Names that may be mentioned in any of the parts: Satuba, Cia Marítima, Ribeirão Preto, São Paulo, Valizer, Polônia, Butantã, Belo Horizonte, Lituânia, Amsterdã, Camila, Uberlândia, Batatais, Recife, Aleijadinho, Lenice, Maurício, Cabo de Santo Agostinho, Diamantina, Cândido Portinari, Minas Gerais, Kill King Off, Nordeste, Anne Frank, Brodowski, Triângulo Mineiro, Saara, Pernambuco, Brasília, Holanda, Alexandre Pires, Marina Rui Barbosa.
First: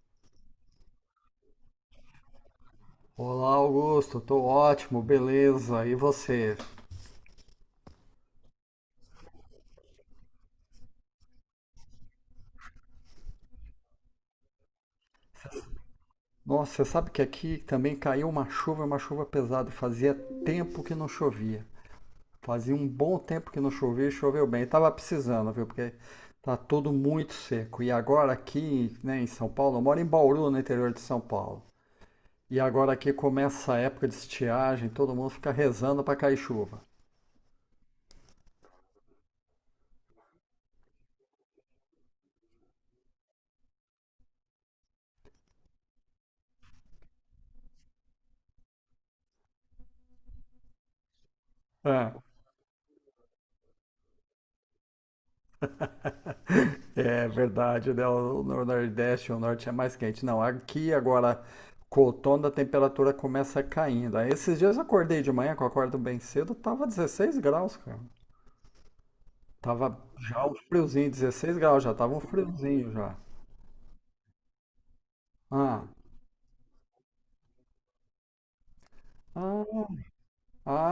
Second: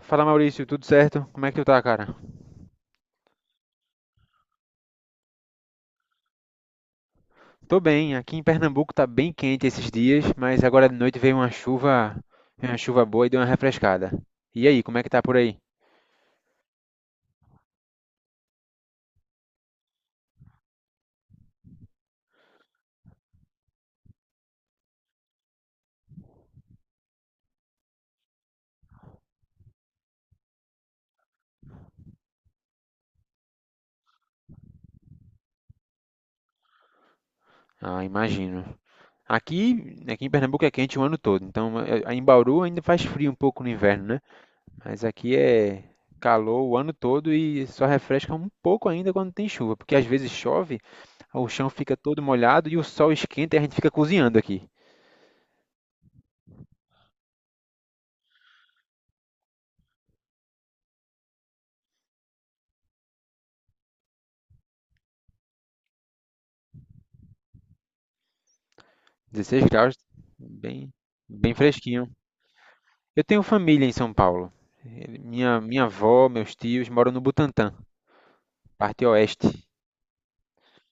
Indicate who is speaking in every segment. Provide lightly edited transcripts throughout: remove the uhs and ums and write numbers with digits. Speaker 1: Fala Maurício, tudo certo? Como é que tu tá, cara?
Speaker 2: Olá, Augusto, tô ótimo, beleza. E você?
Speaker 1: Tô bem, aqui em Pernambuco tá bem quente esses dias, mas agora de noite veio uma chuva boa e deu uma refrescada. E aí, como é que tá por aí?
Speaker 2: Nossa, você sabe que aqui também caiu uma chuva pesada. Fazia tempo que não chovia. Fazia um bom tempo que não chovia e choveu bem. Tava precisando, viu? Porque tá tudo muito seco. E agora aqui, né, em São Paulo, eu moro em Bauru, no interior de São Paulo. E agora aqui começa a época de estiagem, todo mundo fica rezando pra cair chuva.
Speaker 1: Ah, imagino. Aqui em Pernambuco é quente o ano todo, então em Bauru ainda faz frio um pouco no inverno, né? Mas aqui é calor o ano todo e só refresca um pouco ainda quando tem chuva, porque às vezes chove, o chão fica
Speaker 2: É.
Speaker 1: todo molhado e o sol esquenta e a gente fica cozinhando aqui.
Speaker 2: É verdade, né? O Nordeste, o Norte é mais quente. Não, aqui agora, com o outono, a temperatura começa caindo. Aí esses dias eu acordei de manhã, que eu acordo bem cedo, tava 16 graus, cara.
Speaker 1: 16 graus,
Speaker 2: Tava já um
Speaker 1: bem,
Speaker 2: friozinho,
Speaker 1: bem
Speaker 2: 16 graus, já
Speaker 1: fresquinho.
Speaker 2: tava um friozinho já.
Speaker 1: Eu tenho família em São Paulo. Minha
Speaker 2: Ah,
Speaker 1: avó, meus tios moram no Butantã, parte oeste.
Speaker 2: ah,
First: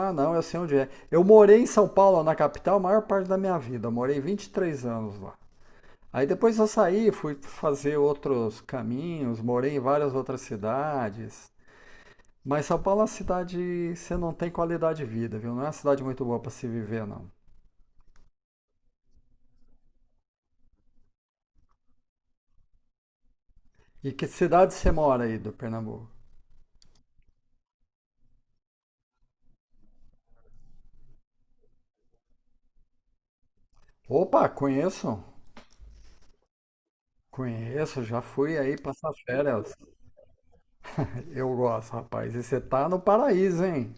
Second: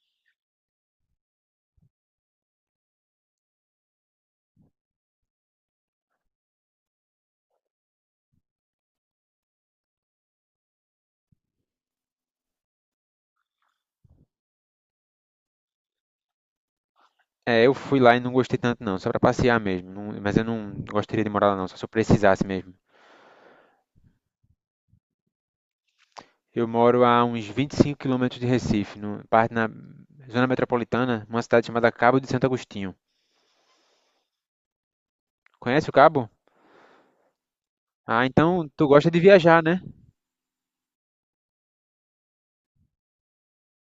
Speaker 2: ah, não, eu sei onde é. Eu morei em São Paulo, na capital, a maior parte da minha vida. Eu morei 23 anos lá. Aí depois eu saí, fui fazer outros caminhos, morei em várias outras cidades. Mas São Paulo é uma cidade, você não tem qualidade de vida, viu? Não é uma cidade muito boa para se viver, não.
Speaker 1: É, eu fui lá e não gostei tanto não, só para passear mesmo. Mas eu não gostaria de morar lá não, só se eu precisasse mesmo.
Speaker 2: E que cidade você mora aí do Pernambuco?
Speaker 1: Eu moro a uns 25 quilômetros de Recife, no, parte na zona metropolitana, numa cidade chamada Cabo de Santo Agostinho.
Speaker 2: Opa, conheço.
Speaker 1: Conhece o Cabo?
Speaker 2: Conheço, já
Speaker 1: Ah,
Speaker 2: fui
Speaker 1: então
Speaker 2: aí
Speaker 1: tu gosta
Speaker 2: passar
Speaker 1: de viajar,
Speaker 2: férias.
Speaker 1: né?
Speaker 2: Eu gosto, rapaz. E você tá no paraíso, hein?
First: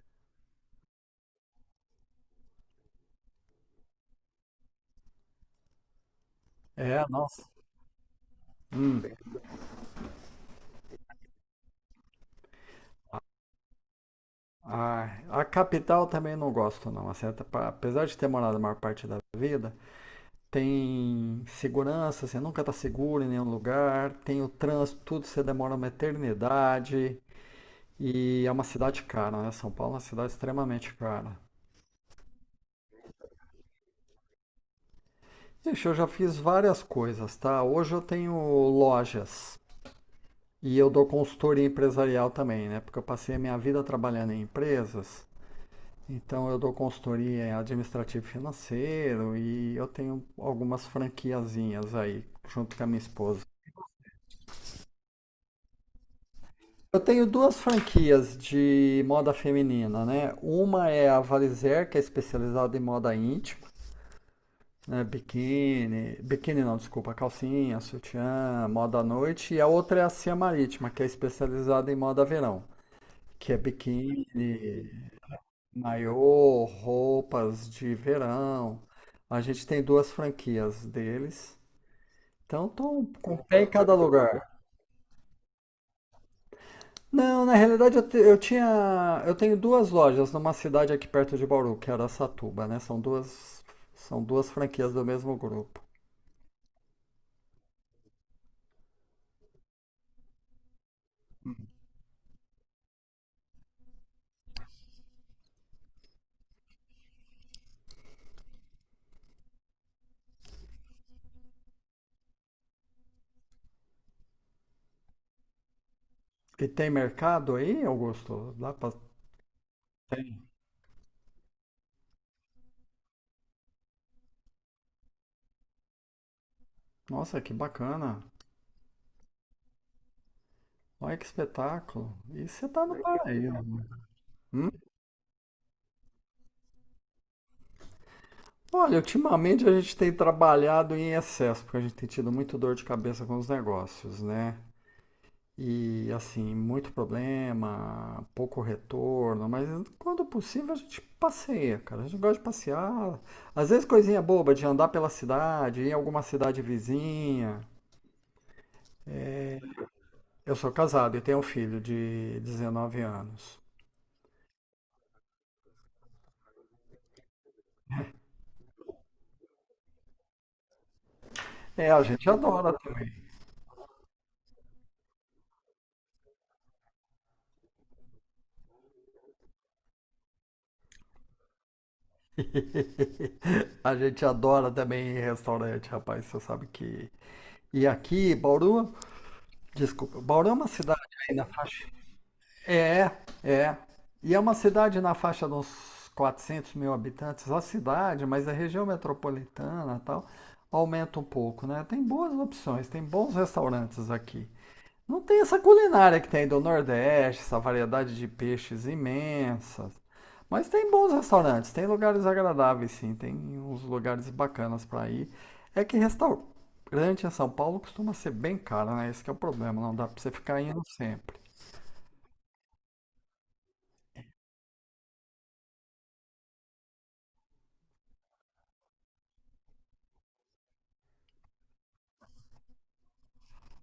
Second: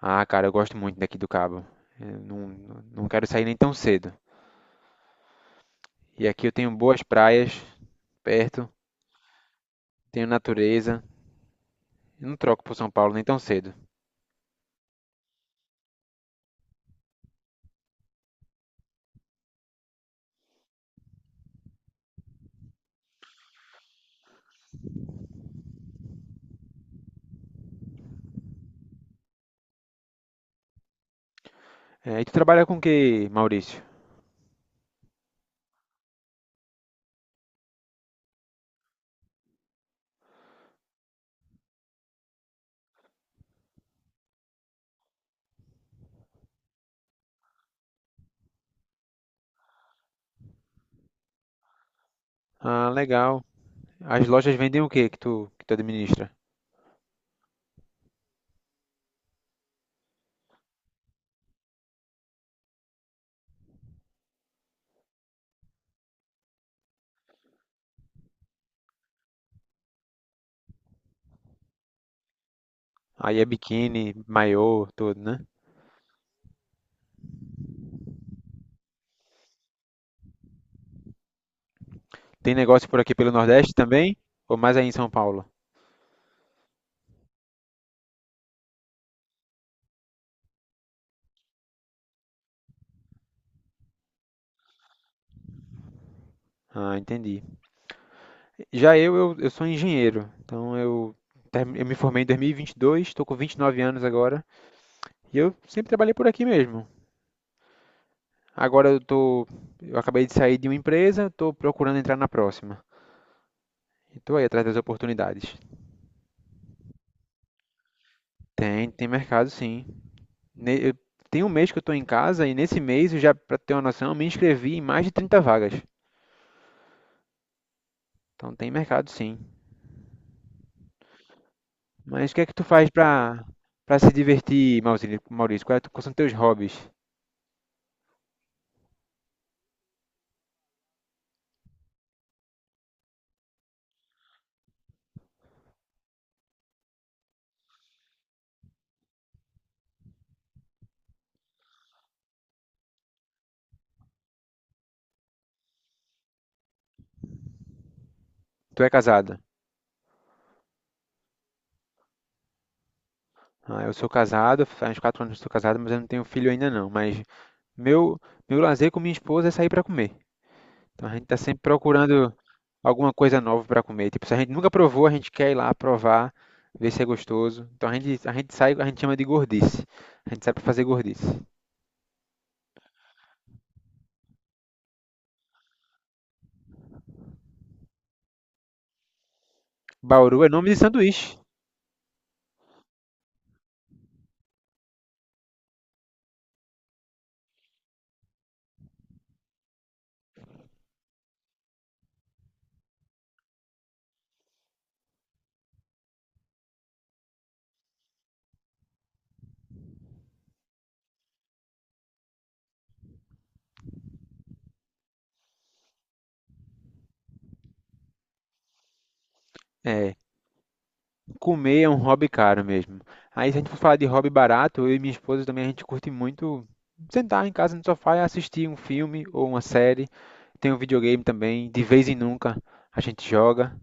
Speaker 1: Ah, cara, eu gosto muito daqui do Cabo. Eu não quero sair nem tão cedo. E aqui eu tenho boas
Speaker 2: É, nossa.
Speaker 1: praias perto, tenho natureza. Eu não troco pro São Paulo nem tão cedo.
Speaker 2: Ah, a capital também não gosto, não. Assim, até apesar de ter morado a maior parte da vida, tem segurança, você nunca tá seguro em nenhum lugar, tem o trânsito, tudo, você demora uma eternidade. E é uma cidade cara, né? São Paulo é uma cidade extremamente cara.
Speaker 1: É, e tu trabalha com o que, Maurício?
Speaker 2: Ixi, eu já fiz várias coisas, tá? Hoje eu tenho lojas e eu dou consultoria empresarial também, né? Porque eu passei a minha vida trabalhando em empresas, então eu dou consultoria em administrativo e financeiro e eu tenho algumas franquiazinhas aí, junto com a
Speaker 1: Ah,
Speaker 2: minha
Speaker 1: legal.
Speaker 2: esposa.
Speaker 1: As lojas vendem o que que tu administra?
Speaker 2: Eu tenho duas franquias de moda feminina, né? Uma é a Valizer, que é especializada em moda íntima. É, biquíni, biquíni não, desculpa, calcinha, sutiã, moda à noite, e a outra é a Cia Marítima, que é especializada em moda verão,
Speaker 1: Aí é
Speaker 2: que é
Speaker 1: biquíni, maiô,
Speaker 2: biquíni,
Speaker 1: tudo, né?
Speaker 2: maiô, roupas de verão. A gente tem duas franquias deles,
Speaker 1: Tem
Speaker 2: então
Speaker 1: negócio por
Speaker 2: tô
Speaker 1: aqui pelo
Speaker 2: com o pé em
Speaker 1: Nordeste
Speaker 2: cada
Speaker 1: também?
Speaker 2: lugar.
Speaker 1: Ou mais aí em São Paulo?
Speaker 2: Não, na realidade eu, te- eu tinha, eu tenho duas lojas numa cidade aqui perto de Bauru, que era Satuba, né? São duas franquias do mesmo grupo.
Speaker 1: Ah, entendi. Já eu sou engenheiro. Então eu me formei em 2022, estou com 29 anos agora. E eu sempre trabalhei por aqui mesmo. Agora eu acabei de sair de uma empresa, estou procurando entrar na próxima. E tô aí atrás das oportunidades.
Speaker 2: E tem mercado aí, Augusto? Dá
Speaker 1: Tem,
Speaker 2: pra.
Speaker 1: tem mercado sim. Ne- eu- Tem um mês que eu estou em casa e nesse mês eu já, para ter uma noção, eu me inscrevi em mais de 30 vagas.
Speaker 2: Nossa, que bacana.
Speaker 1: Então tem mercado sim.
Speaker 2: Olha que espetáculo.
Speaker 1: Mas o que é
Speaker 2: E
Speaker 1: que tu
Speaker 2: você está
Speaker 1: faz
Speaker 2: no
Speaker 1: para
Speaker 2: paraíso, né?
Speaker 1: para se
Speaker 2: Hum?
Speaker 1: divertir, Maurício? Maurício, qual é quais são teus hobbies?
Speaker 2: Olha, ultimamente a gente tem trabalhado em excesso, porque a gente tem tido muito dor de cabeça com os negócios, né? E assim, muito problema, pouco retorno, mas quando possível a gente passeia, cara. A gente gosta de passear. Às vezes coisinha boba de andar pela cidade, ir em alguma cidade vizinha.
Speaker 1: Tu é casado?
Speaker 2: Eu sou casado e tenho um filho de 19 anos.
Speaker 1: Ah, eu sou casado, faz uns 4 anos que eu sou casado, mas eu não tenho filho ainda não. Mas meu meu lazer com minha esposa é sair para comer. Então a gente está sempre
Speaker 2: É, a gente
Speaker 1: procurando
Speaker 2: adora
Speaker 1: alguma
Speaker 2: também.
Speaker 1: coisa nova para comer. Tipo, se a gente nunca provou, a gente quer ir lá provar, ver se é gostoso. Então a gente sai, a gente chama de gordice. A gente sai para fazer gordice.
Speaker 2: A gente adora também ir em restaurante, rapaz. Você sabe que. E aqui, Bauru, desculpa,
Speaker 1: Bauru é
Speaker 2: Bauru é uma
Speaker 1: nome de
Speaker 2: cidade aí
Speaker 1: sanduíche.
Speaker 2: na faixa. É, é. E é uma cidade na faixa de uns 400 mil habitantes, a cidade, mas a região metropolitana e tal, aumenta um pouco, né? Tem boas opções, tem bons restaurantes aqui. Não tem essa culinária que tem aí do Nordeste, essa variedade de peixes imensas. Mas tem bons restaurantes, tem lugares agradáveis, sim, tem uns lugares bacanas para ir. É que restaurante em São Paulo costuma ser bem caro, né? Esse que é o problema, não dá
Speaker 1: É,
Speaker 2: para você ficar indo sempre.
Speaker 1: comer é um hobby caro mesmo. Aí, se a gente for falar de hobby barato, eu e minha esposa também, a gente curte muito sentar em casa no sofá e assistir um filme ou uma série. Tem um videogame também, de vez em nunca a gente joga.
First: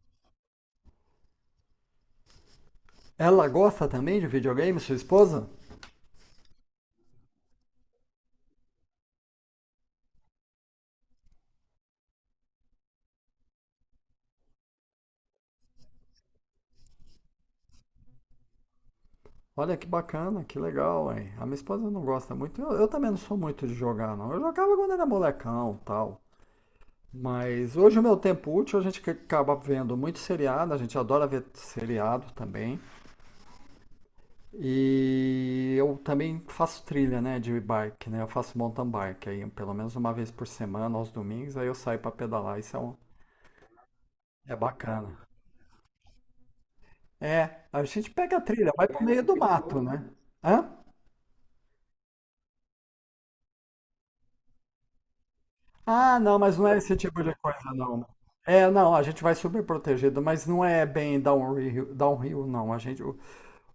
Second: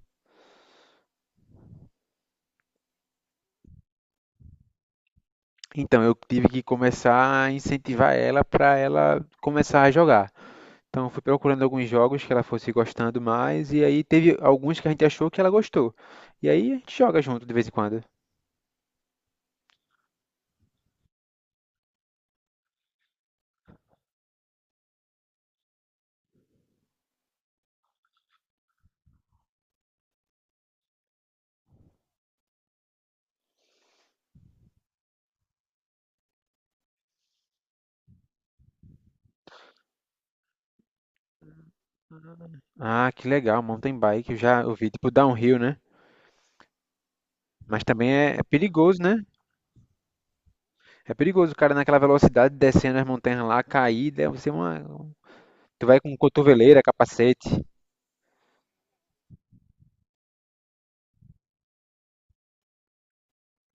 Speaker 2: Ela gosta também de videogame, sua esposa?
Speaker 1: Então, eu tive que começar a incentivar ela para ela começar a jogar. Então, eu fui procurando alguns jogos que ela fosse gostando mais, e aí teve alguns que a gente achou que ela gostou. E aí a gente joga junto de vez em quando.
Speaker 2: Olha que bacana, que legal, hein? A minha esposa não gosta muito. Eu também não sou muito de jogar, não. Eu jogava quando era molecão, tal. Mas hoje o meu tempo útil, a gente que acaba vendo muito seriado, a gente adora ver seriado também. E eu também faço trilha, né, de bike, né? Eu faço mountain bike aí, pelo menos uma vez por semana, aos domingos, aí eu saio pra pedalar,
Speaker 1: Ah, que legal, mountain bike, eu
Speaker 2: é
Speaker 1: já ouvi, tipo
Speaker 2: bacana.
Speaker 1: downhill, né?
Speaker 2: É,
Speaker 1: Mas
Speaker 2: a gente
Speaker 1: também é,
Speaker 2: pega a
Speaker 1: é
Speaker 2: trilha, vai
Speaker 1: perigoso,
Speaker 2: pro
Speaker 1: né?
Speaker 2: meio do mato, né? Hã?
Speaker 1: É perigoso o cara naquela velocidade descendo as montanhas lá, cair, deve ser uma. Tu vai com
Speaker 2: Ah, não, mas não é
Speaker 1: cotoveleira,
Speaker 2: esse tipo de
Speaker 1: capacete.
Speaker 2: coisa, não. É, não, a gente vai super protegido, mas não é bem downhill, downhill, não.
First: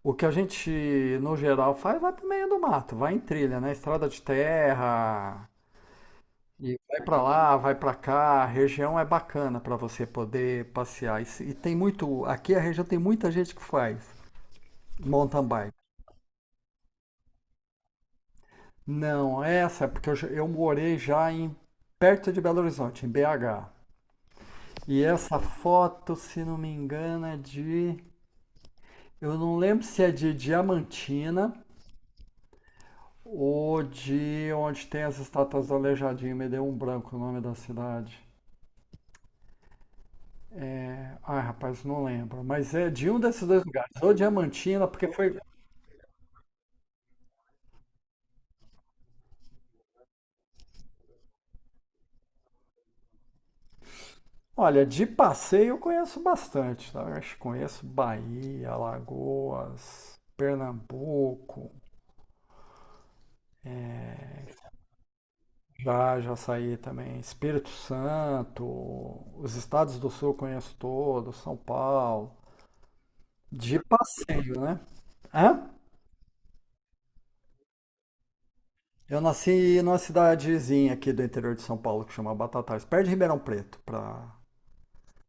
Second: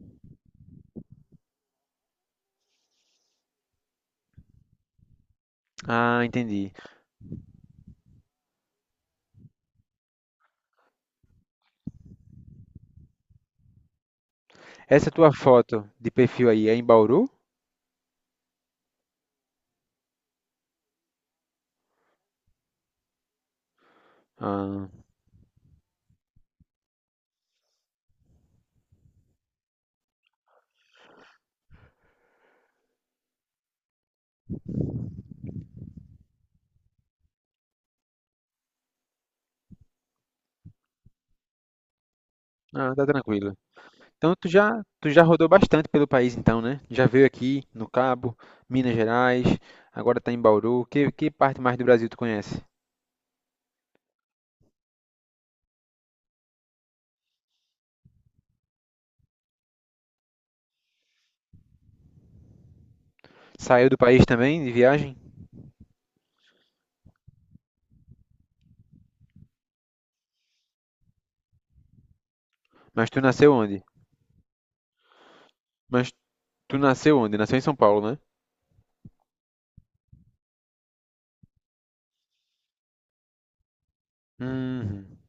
Speaker 2: O que a gente, no geral, faz vai pro meio do mato, vai em trilha, né? Estrada de terra,
Speaker 1: Ah, entendi.
Speaker 2: e vai pra lá, vai pra cá. A região é bacana pra você poder passear. E, se- e tem muito, aqui a região tem muita gente que faz
Speaker 1: Essa tua
Speaker 2: mountain bike.
Speaker 1: foto de perfil aí é em Bauru?
Speaker 2: Não, essa é porque eu morei já em perto de Belo Horizonte, em BH.
Speaker 1: Ah,
Speaker 2: E essa foto, se não me engano, eu não lembro se é de Diamantina, o de onde tem as estátuas do Aleijadinho, me deu um branco o nome da cidade. Ai, rapaz, não lembro. Mas é
Speaker 1: ah, tá
Speaker 2: de um desses
Speaker 1: tranquilo.
Speaker 2: dois lugares. Ou
Speaker 1: Então tu já,
Speaker 2: Diamantina, porque
Speaker 1: tu já
Speaker 2: foi.
Speaker 1: rodou bastante pelo país então, né? Já veio aqui no Cabo, Minas Gerais, agora tá em Bauru. Que parte mais do Brasil tu conhece?
Speaker 2: Olha, de passeio eu conheço bastante, tá? Eu acho que conheço Bahia, Alagoas, Pernambuco.
Speaker 1: Saiu do país também de viagem?
Speaker 2: Já, já saí também. Espírito Santo, os estados do Sul eu conheço todos, São Paulo.
Speaker 1: Mas tu nasceu
Speaker 2: De
Speaker 1: onde?
Speaker 2: passeio, né? Hã?
Speaker 1: Mas tu nasceu onde? Nasceu em São Paulo, né?
Speaker 2: Eu nasci numa cidadezinha aqui do interior de São Paulo que chama Batatais, perto de Ribeirão Preto, pra
Speaker 1: Hum,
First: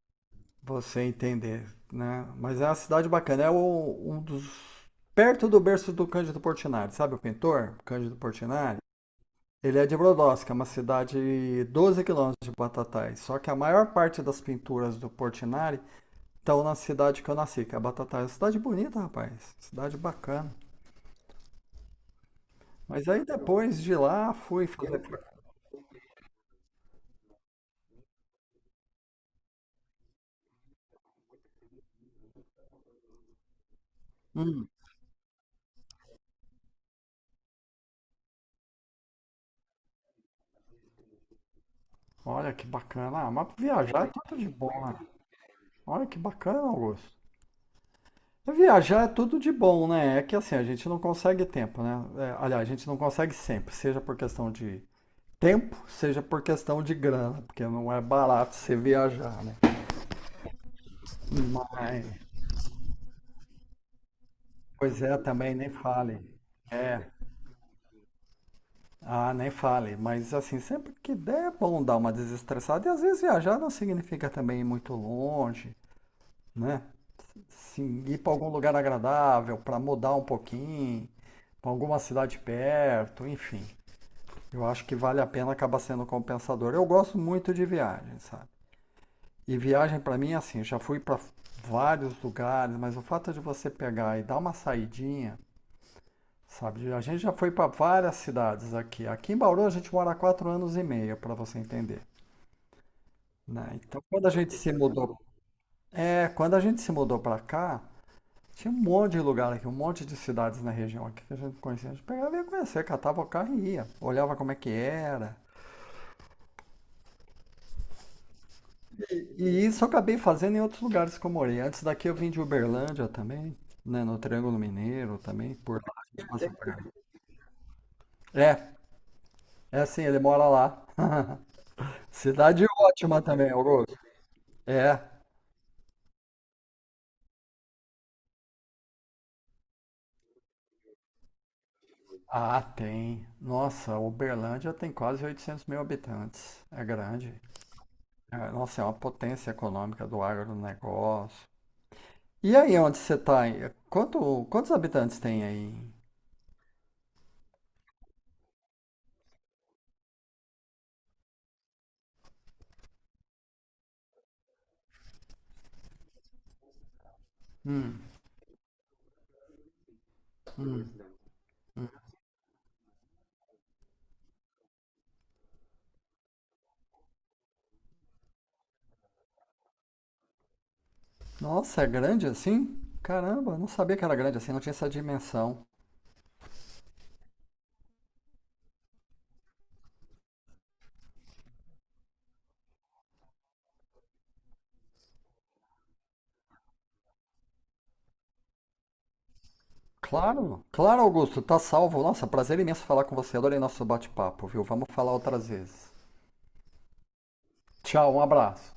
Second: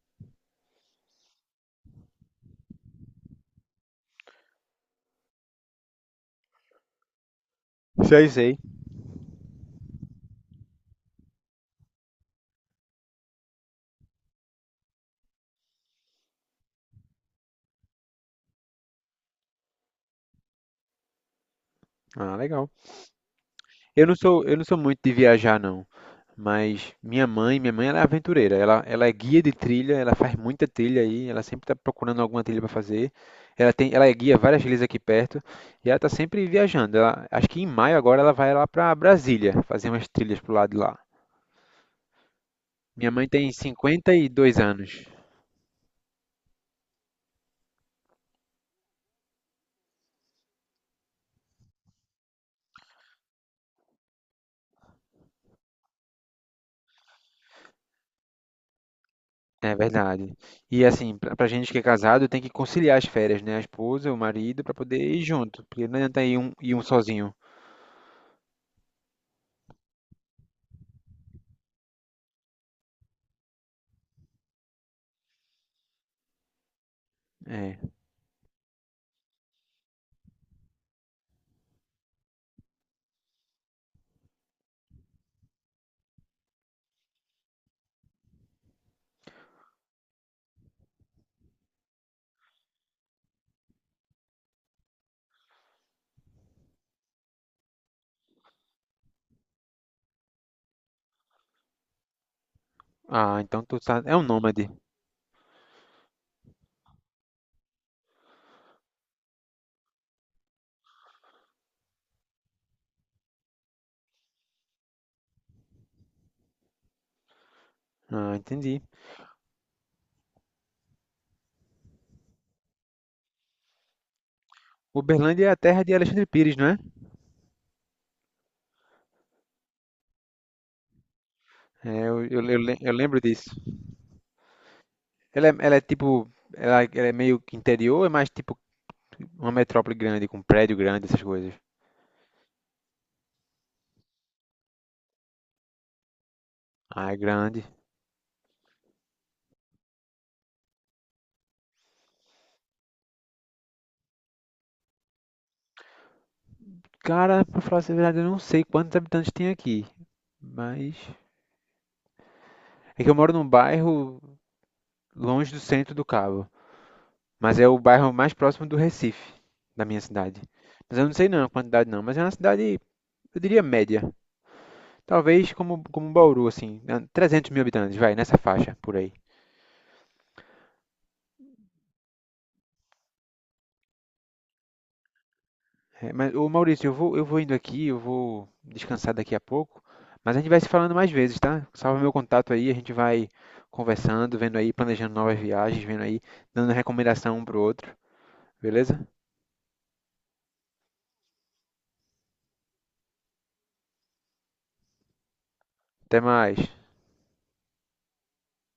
Speaker 2: você entender, né? Mas é uma cidade bacana, é o- um dos perto do berço do Cândido Portinari, sabe o pintor Cândido
Speaker 1: sei, sei.
Speaker 2: Portinari? Ele é de Brodowski, é uma cidade 12 quilômetros de Batatais. Só que a maior parte das pinturas do Portinari estão na cidade que eu nasci, que é Batatais. Cidade bonita, rapaz. Cidade bacana.
Speaker 1: Ah, legal.
Speaker 2: Mas aí depois de
Speaker 1: Eu não
Speaker 2: lá
Speaker 1: sou, eu não
Speaker 2: fui
Speaker 1: sou muito
Speaker 2: fazer.
Speaker 1: de viajar, não. Mas minha mãe ela é aventureira. Ela é guia de trilha, ela faz muita trilha aí, ela sempre está procurando alguma trilha para fazer. Ela é guia várias
Speaker 2: Hum.
Speaker 1: trilhas aqui perto e ela está sempre viajando. Acho que em maio agora ela vai lá para Brasília fazer umas trilhas pro lado de lá.
Speaker 2: Olha que
Speaker 1: Minha mãe
Speaker 2: bacana. Ah, mas
Speaker 1: tem
Speaker 2: viajar é tudo de
Speaker 1: 52
Speaker 2: bom, né?
Speaker 1: anos.
Speaker 2: Olha que bacana, Augusto. É, viajar é tudo de bom, né? É que assim, a gente não consegue tempo, né? É, aliás, a gente não consegue sempre, seja por questão de tempo, seja por questão de grana, porque não é barato você viajar, né?
Speaker 1: É verdade. E assim, pra gente que é
Speaker 2: Mas,
Speaker 1: casado, tem que conciliar as férias, né? A esposa, o marido, para poder
Speaker 2: pois é,
Speaker 1: ir
Speaker 2: também
Speaker 1: junto,
Speaker 2: nem
Speaker 1: porque não
Speaker 2: fale.
Speaker 1: adianta ir um
Speaker 2: É,
Speaker 1: sozinho.
Speaker 2: ah, nem fale. Mas assim, sempre que der é bom dar uma desestressada. E às vezes viajar não significa também ir muito longe, né?
Speaker 1: É.
Speaker 2: Sim, ir para algum lugar agradável, para mudar um pouquinho, para alguma cidade perto, enfim. Eu acho que vale a pena acabar sendo compensador. Eu gosto muito de viagem, sabe? E viagem para mim, é assim, já fui para vários lugares, mas o fato de você pegar e dar uma saidinha, sabe? A gente já foi para várias cidades aqui. Aqui em Bauru a gente mora há 4 anos e meio, para você entender,
Speaker 1: Ah, então tu
Speaker 2: né?
Speaker 1: tá...
Speaker 2: Então,
Speaker 1: é um
Speaker 2: quando a gente
Speaker 1: nômade.
Speaker 2: se mudou, é, quando a gente se mudou para cá, tinha um monte de lugar aqui, um monte de cidades na região aqui que a gente conhecia. A gente pegava e ia conhecer, catava o carro e ia. Olhava como é que era.
Speaker 1: Ah, entendi.
Speaker 2: E isso eu acabei fazendo em outros lugares que eu morei. Antes daqui eu vim de Uberlândia também, né? No Triângulo Mineiro
Speaker 1: Uberlândia é a
Speaker 2: também, por
Speaker 1: terra de
Speaker 2: lá, a
Speaker 1: Alexandre
Speaker 2: gente passa
Speaker 1: Pires, não
Speaker 2: por
Speaker 1: é?
Speaker 2: aí. É, é assim, ele mora lá.
Speaker 1: É, eu, eu, eu
Speaker 2: Cidade
Speaker 1: le- eu lembro
Speaker 2: ótima
Speaker 1: disso.
Speaker 2: também, Augusto. É.
Speaker 1: Ela é tipo, ela é meio que interior, ou é mais tipo uma metrópole grande, com prédio grande, essas coisas.
Speaker 2: Ah, tem. Nossa, Uberlândia tem quase 800 mil habitantes. É
Speaker 1: Ah, é
Speaker 2: grande.
Speaker 1: grande.
Speaker 2: É, nossa, é uma potência econômica do agronegócio. E aí onde você tá aí? Quantos habitantes tem aí?
Speaker 1: Cara, pra falar a verdade, eu não sei quantos habitantes tem aqui, mas é que eu moro num bairro longe do centro do Cabo, mas é o
Speaker 2: Hum,
Speaker 1: bairro mais próximo do Recife, da minha cidade. Mas eu não sei não a quantidade não, mas é uma cidade, eu diria média. Talvez como um Bauru, assim, né, 300 mil habitantes, vai, nessa faixa por aí.
Speaker 2: nossa, é grande assim? Caramba, não sabia que era grande assim, não tinha essa dimensão.
Speaker 1: É, mas, ô Maurício, eu vou indo aqui, eu vou descansar daqui a pouco, mas a gente vai se falando mais vezes, tá? Salva meu contato aí, a gente vai conversando, vendo aí, planejando novas viagens, vendo aí, dando recomendação um pro outro, beleza?
Speaker 2: Claro, claro, Augusto, tá salvo. Nossa, prazer imenso falar com você. Adorei nosso bate-papo, viu? Vamos falar outras vezes.
Speaker 1: Até mais.
Speaker 2: Tchau, um abraço.